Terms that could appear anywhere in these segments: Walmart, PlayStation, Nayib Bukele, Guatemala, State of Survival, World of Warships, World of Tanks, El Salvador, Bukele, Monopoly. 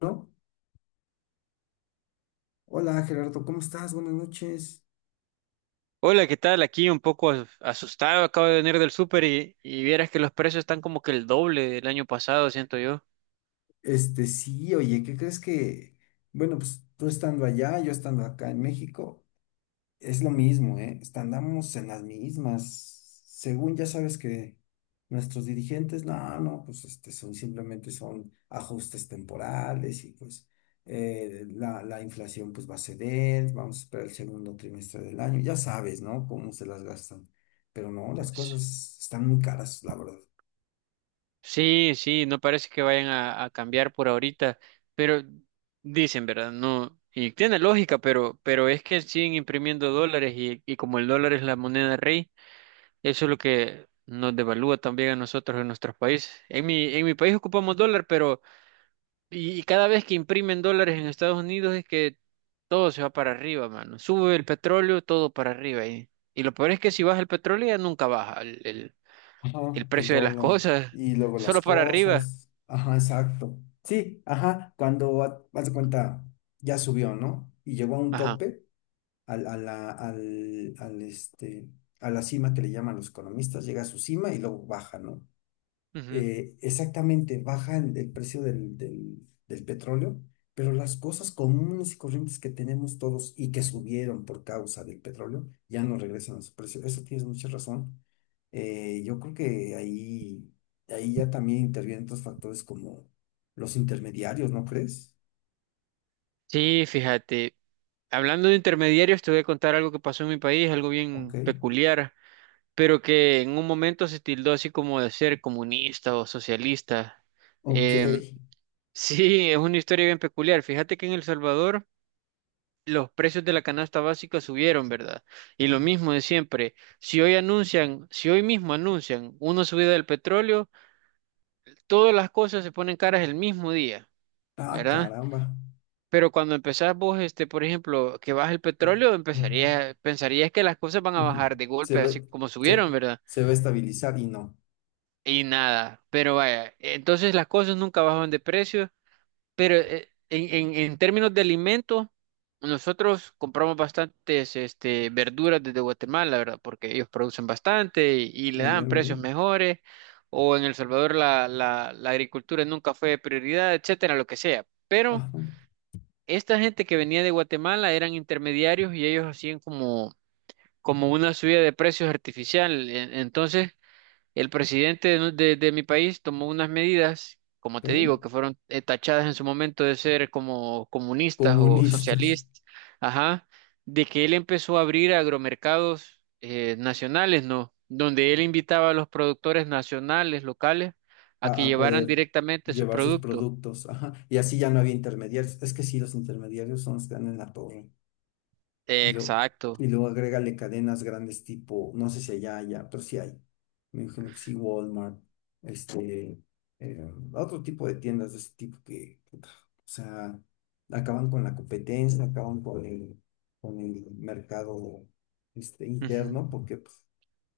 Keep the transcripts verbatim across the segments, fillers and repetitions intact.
¿No? Hola Gerardo, ¿cómo estás? Buenas noches. Hola, ¿qué tal? Aquí un poco as- asustado, acabo de venir del súper y, y vieras que los precios están como que el doble del año pasado, siento yo. Este, sí, oye, ¿qué crees que? Bueno, pues tú estando allá, yo estando acá en México, es lo mismo, ¿eh? Est- Andamos en las mismas. Según ya sabes que nuestros dirigentes, no, no, pues este, son simplemente son ajustes temporales y pues eh, la, la inflación pues va a ceder, vamos a esperar el segundo trimestre del año, ya sabes, ¿no? Cómo se las gastan. Pero no, las S- cosas están muy caras, la verdad. Sí, sí, no parece que vayan a, a cambiar por ahorita, pero dicen, ¿verdad? No, y tiene lógica, pero, pero es que siguen imprimiendo dólares y, y como el dólar es la moneda rey, eso es lo que nos devalúa también a nosotros en nuestros países. En mi, en mi país ocupamos dólar, pero Y, y cada vez que imprimen dólares en Estados Unidos es que todo se va para arriba, mano. Sube el petróleo, todo para arriba. Y, y lo peor es que si baja el petróleo ya nunca baja el, el- Ajá, el el precio de las dólar cosas, y luego las solo para arriba. cosas. Ajá, exacto. Sí, ajá, cuando ha- haz de cuenta ya subió, ¿no? Y llegó a un Ajá. tope al, a la, al, al, este, a la cima que le llaman los economistas, llega a su cima y luego baja, ¿no? Ujú. eh, exactamente baja el, el precio del, del, del petróleo, pero las cosas comunes y corrientes que tenemos todos y que subieron por causa del petróleo ya no regresan a su precio. Eso tienes mucha razón. Eh, yo creo que ahí, ahí ya también intervienen otros factores como los intermediarios, ¿no crees? Sí, fíjate. Hablando de intermediarios, te voy a contar algo que pasó en mi país, algo Ok, bien peculiar, pero que en un momento se tildó así como de ser comunista o socialista. ok. Em, sí, es una historia bien peculiar. Fíjate que en El Salvador, los precios de la canasta básica subieron, ¿verdad? Y lo mismo de siempre, si hoy anuncian, si hoy mismo anuncian una subida del petróleo, todas las cosas se ponen caras el mismo día, Ah, ¿verdad? caramba. Pero cuando empezás vos, este, por ejemplo, que baja el petróleo, empezarías, pensarías que las cosas van a bajar de Se golpe, ve, así como se, subieron, ¿verdad? se va a estabilizar y no. Y nada, pero vaya, entonces las cosas nunca bajan de precio. Pero eh, en, en- en términos de alimentos, nosotros compramos bastantes este, verduras desde Guatemala, ¿verdad? Porque ellos producen bastante y, y le Muy dan bien, muy precios bien. mejores. O en El Salvador la, la, la agricultura nunca fue prioridad, etcétera, lo que sea. Pero Ajá, esta gente que venía de Guatemala eran intermediarios y ellos hacían como, como una subida de precios artificial. E- Entonces, el presidente de, de- de mi país tomó unas medidas, como te ok. digo, que fueron eh, tachadas en su momento de ser como comunistas o Comunistas. socialistas, ajá, de que él empezó a abrir agromercados eh, nacionales, ¿no? Donde él invitaba a los productores nacionales, locales, a a, que a llevaran poder directamente su llevar sus producto. productos. Ajá. Y así ya no había intermediarios. Es que sí, los intermediarios son los que dan en la torre. Y, lo, Exacto. y luego agrégale cadenas grandes tipo, no sé si allá, allá, pero sí hay. Me imagino que sí, Walmart, este, eh, otro tipo de tiendas de ese tipo que, puta, o sea, acaban con la competencia, acaban con el, con el mercado este, Ujú. interno, porque, pues,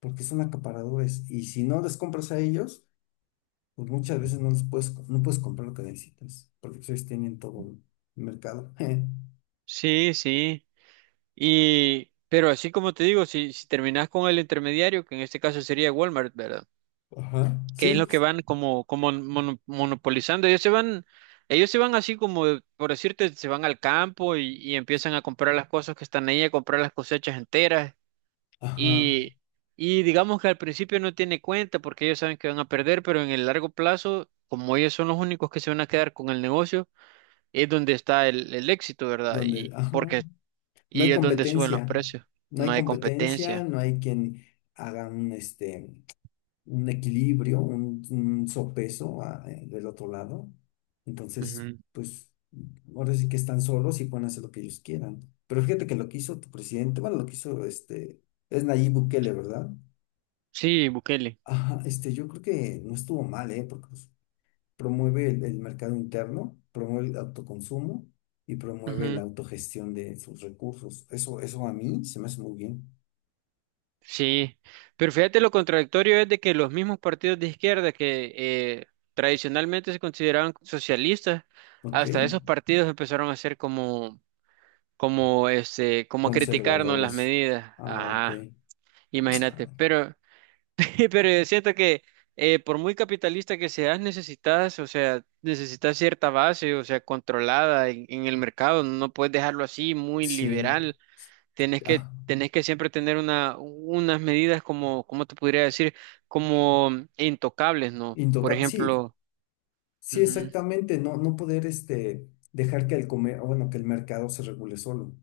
porque son acaparadores. Y si no les compras a ellos, pues muchas veces no les puedes, no puedes comprar lo que necesitas, porque pues, ellos tienen todo el mercado. Sí, sí. Y, pero así como te digo, si, si terminás con el intermediario, que en este caso sería Walmart, ¿verdad? Ajá, Que es sí, lo que pues, van como, como mono- monopolizando. Ellos se van, ellos se van así como, por decirte, se van al campo y, y empiezan a comprar las cosas que están ahí, a comprar las cosechas enteras. ajá, Y, y digamos que al principio no tiene cuenta porque ellos saben que van a perder, pero en el largo plazo, como ellos son los únicos que se van a quedar con el negocio, es donde está el, el éxito, ¿verdad? donde, Y ajá, porque no hay y es donde suben los competencia, precios. no No hay hay competencia, competencia. no hay quien haga un, este, un equilibrio, un, un sopeso, a- eh, del otro lado. Entonces, Ujú. pues, ahora sí que están solos y pueden hacer lo que ellos quieran. Pero fíjate que lo que hizo tu presidente, bueno, lo que hizo este, es Nayib Bukele, ¿verdad? Sí, Bukele. Ajá, este, yo creo que no estuvo mal, ¿eh? Porque pues, promueve el, el mercado interno, promueve el autoconsumo y promueve la Ujú. autogestión de sus recursos. Eso, eso a mí se me hace muy bien. Sí, pero fíjate lo contradictorio es de que los mismos partidos de izquierda que eh, tradicionalmente se consideraban socialistas, ¿Ok? hasta esos partidos empezaron a hacer como, como este, como a criticarnos las Conservadores. medidas. Ah, ok. Ajá, Ah, imagínate. Pero, pero yo siento que eh, por muy capitalista que seas, necesitas, o sea, necesitas cierta base, o sea, controlada en, en el mercado. No puedes dejarlo así muy sí. liberal. tenés que, Ah, tenés que siempre tener una, unas medidas como, ¿cómo te podría decir? Como mm, intocables, ¿no? Por intocable. Sí, ejemplo, sí, ujú, exactamente. No, no poder, este, dejar que el comer, bueno, que el mercado se regule solo.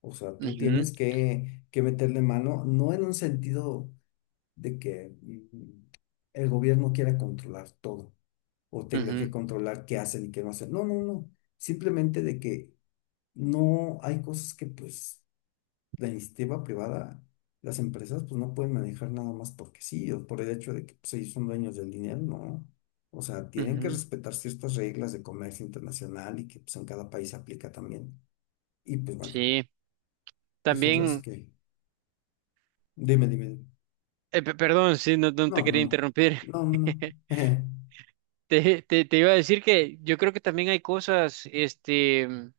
O sea, tú ujú, tienes que, que meterle mano, no en un sentido. De que mm, el gobierno quiera controlar todo o tenga ujú, que controlar qué hacen y qué no hacen. No, no, no. Simplemente de que no hay cosas que pues la iniciativa privada, las empresas pues no pueden manejar nada más porque sí o por el hecho de que pues, ellos son dueños del dinero, no. O sea, tienen que ujú. respetar ciertas reglas de comercio internacional y que pues en cada país aplica también. Y pues bueno, Sí, pues o sea, es también, que dime, dime. eh, pe- perdón, sí, no, no te No, no, quería no. interrumpir. No, no, no. Te, te, te iba a decir que yo creo que también hay cosas, este, mm,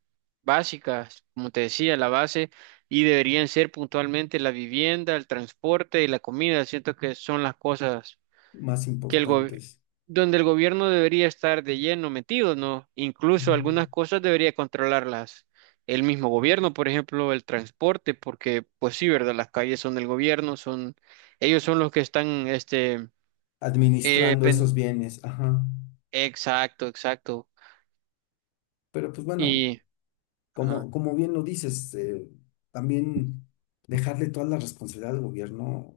básicas, como te decía, la base, y deberían ser puntualmente la vivienda, el transporte y la comida. Siento que son las cosas Más que el gobi- importantes. donde el gobierno debería estar de lleno metido, ¿no? Incluso algunas cosas debería controlarlas el mismo gobierno, por ejemplo, el transporte, porque pues sí, ¿verdad? Las calles son del gobierno, son ellos son los que están, este, eh, Administrando pen- esos bienes, ajá. exacto, exacto. Pero pues bueno, Y, ajá, como, como bien lo dices, eh, también dejarle toda la responsabilidad al gobierno,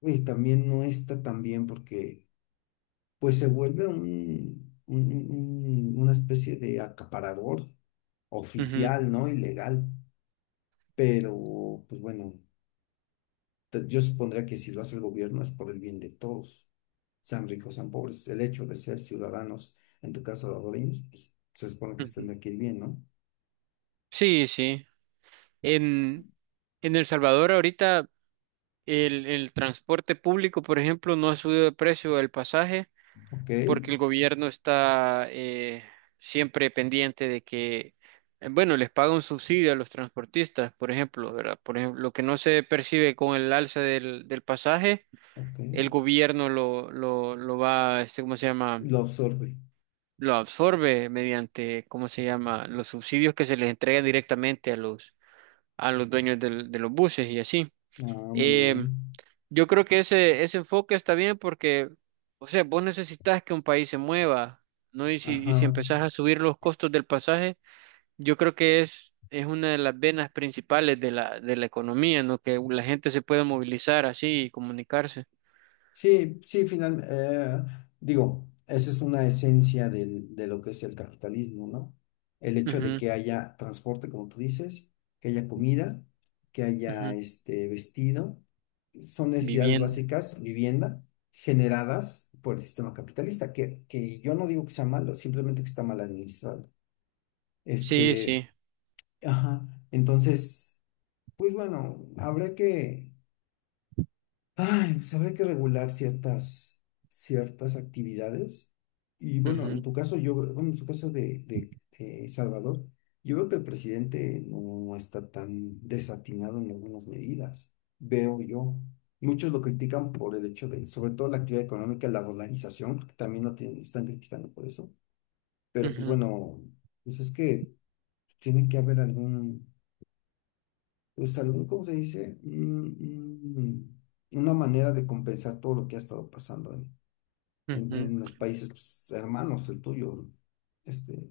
y también no está tan bien porque pues se vuelve un, un- un- una especie de acaparador ujú, oficial, ¿no? Ilegal. Pero pues bueno, Te- Yo supondría que si lo hace el gobierno es por el bien de todos, sean ricos, sean pobres. El hecho de ser ciudadanos, en tu caso salvadoreños, pues, se supone que estén ujú. de aquí bien, ¿no? Sí, sí. En, en El Salvador ahorita el, el transporte público, por ejemplo, no ha subido de precio el pasaje, Ok, porque el gobierno está eh, siempre pendiente de que, eh, bueno, les paga un subsidio a los transportistas, por ejemplo, ¿verdad? Por ejemplo, lo que no se percibe con el alza del, del pasaje, ok. el gobierno lo, lo, lo va, este, ¿cómo se llama? Lo absorbe. Lo absorbe mediante, ¿cómo se llama? Los subsidios que se les entregan directamente a los, a los dueños del- de los buses y así. Ah, muy Em, bien. yo creo que ese, ese enfoque está bien porque, o sea, vos necesitas que un país se mueva, ¿no? Y si, y si Ajá. empezás a subir los costos del pasaje, yo creo que es, es una de las venas principales de la, de la economía, ¿no? Que la gente se pueda movilizar así y comunicarse. Sí, sí, final, eh, digo, esa es una esencia del- de lo que es el capitalismo, ¿no? El hecho de Ujú, que haya transporte, como tú dices, que haya comida, que haya ujú. este vestido, son necesidades Vivienda. básicas, vivienda, generadas por el sistema capitalista, que, que yo no digo que sea malo, simplemente que está mal administrado. Sí, Este, sí. ajá, entonces, pues bueno, habrá que. Ay, pues habría que regular ciertas, ciertas actividades. Y bueno, en Ujú, tu caso, yo, bueno, en su caso de, de, eh, Salvador, yo veo que el presidente no está tan desatinado en algunas medidas. Veo yo. Muchos lo critican por el hecho de, sobre todo la actividad económica, la dolarización, porque también lo tienen- están criticando por eso. Pero pues ujú, bueno, pues es que tiene que haber algún, pues algún, ¿cómo se dice? Mm, mm, una manera de compensar todo lo que ha estado pasando en, en, ujú, en, los países pues, hermanos, el tuyo, este,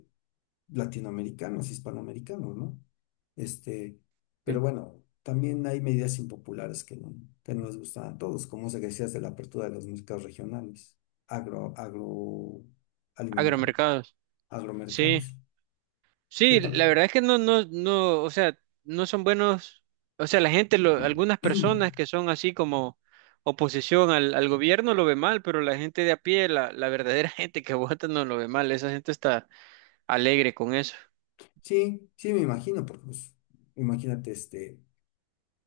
latinoamericanos, hispanoamericanos, ¿no? Este, pero sí. bueno, también hay medidas impopulares que no, que no les gustan a todos, como se decías de la apertura de los mercados regionales, agro, agroalimentario, Agromercados. Sí. agromercados. ¿Qué Sí, para? la verdad es que no, no, no, o sea, no son buenos, o sea, la gente, lo- algunas personas que son así como oposición al, al gobierno lo ve mal, pero la gente de a pie, la, la verdadera gente que vota no lo ve mal, esa gente está alegre con eso. Sí, sí, me imagino, porque pues, imagínate, este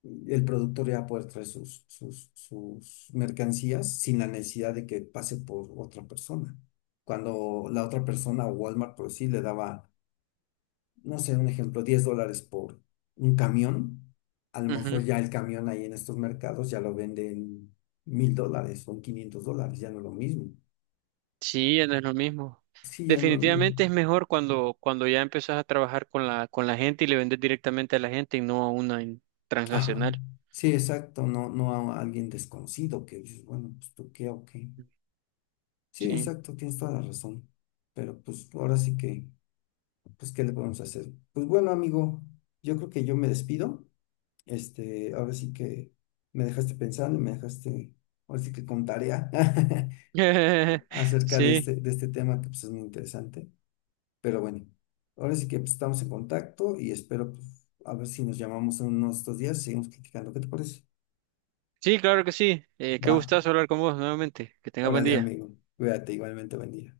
el productor ya va a poder traer sus, sus, sus mercancías sin la necesidad de que pase por otra persona. Cuando la otra persona o Walmart, por sí, le daba, no sé, un ejemplo, diez dólares por un camión, a lo Ujú. mejor ya el camión ahí en estos mercados ya lo venden mil dólares o en quinientos dólares, ya no es lo mismo. Sí, ya no es lo mismo. Sí, ya no, no. Definitivamente es mejor cuando, cuando ya empezás a trabajar con la, con la gente y le vendes directamente a la gente y no a una en- Ajá. transnacional. Sí, exacto, no, no a alguien desconocido que dices, bueno, pues tú qué o qué. Sí, Sí. exacto, tienes toda la razón. Pero pues ahora sí que, pues, ¿qué le podemos hacer? Pues bueno, amigo, yo creo que yo me despido. Este, ahora sí que me dejaste pensando y me dejaste, ahora sí que con tarea acerca de Sí. este, de este tema que pues es muy interesante. Pero bueno, ahora sí que pues, estamos en contacto y espero pues, a ver si nos llamamos en unos dos días, seguimos platicando. ¿Qué te parece? Sí, claro que sí. Eh, qué Va, gustazo hablar con vos nuevamente. Que tengas buen órale, día. amigo, cuídate igualmente, buen día.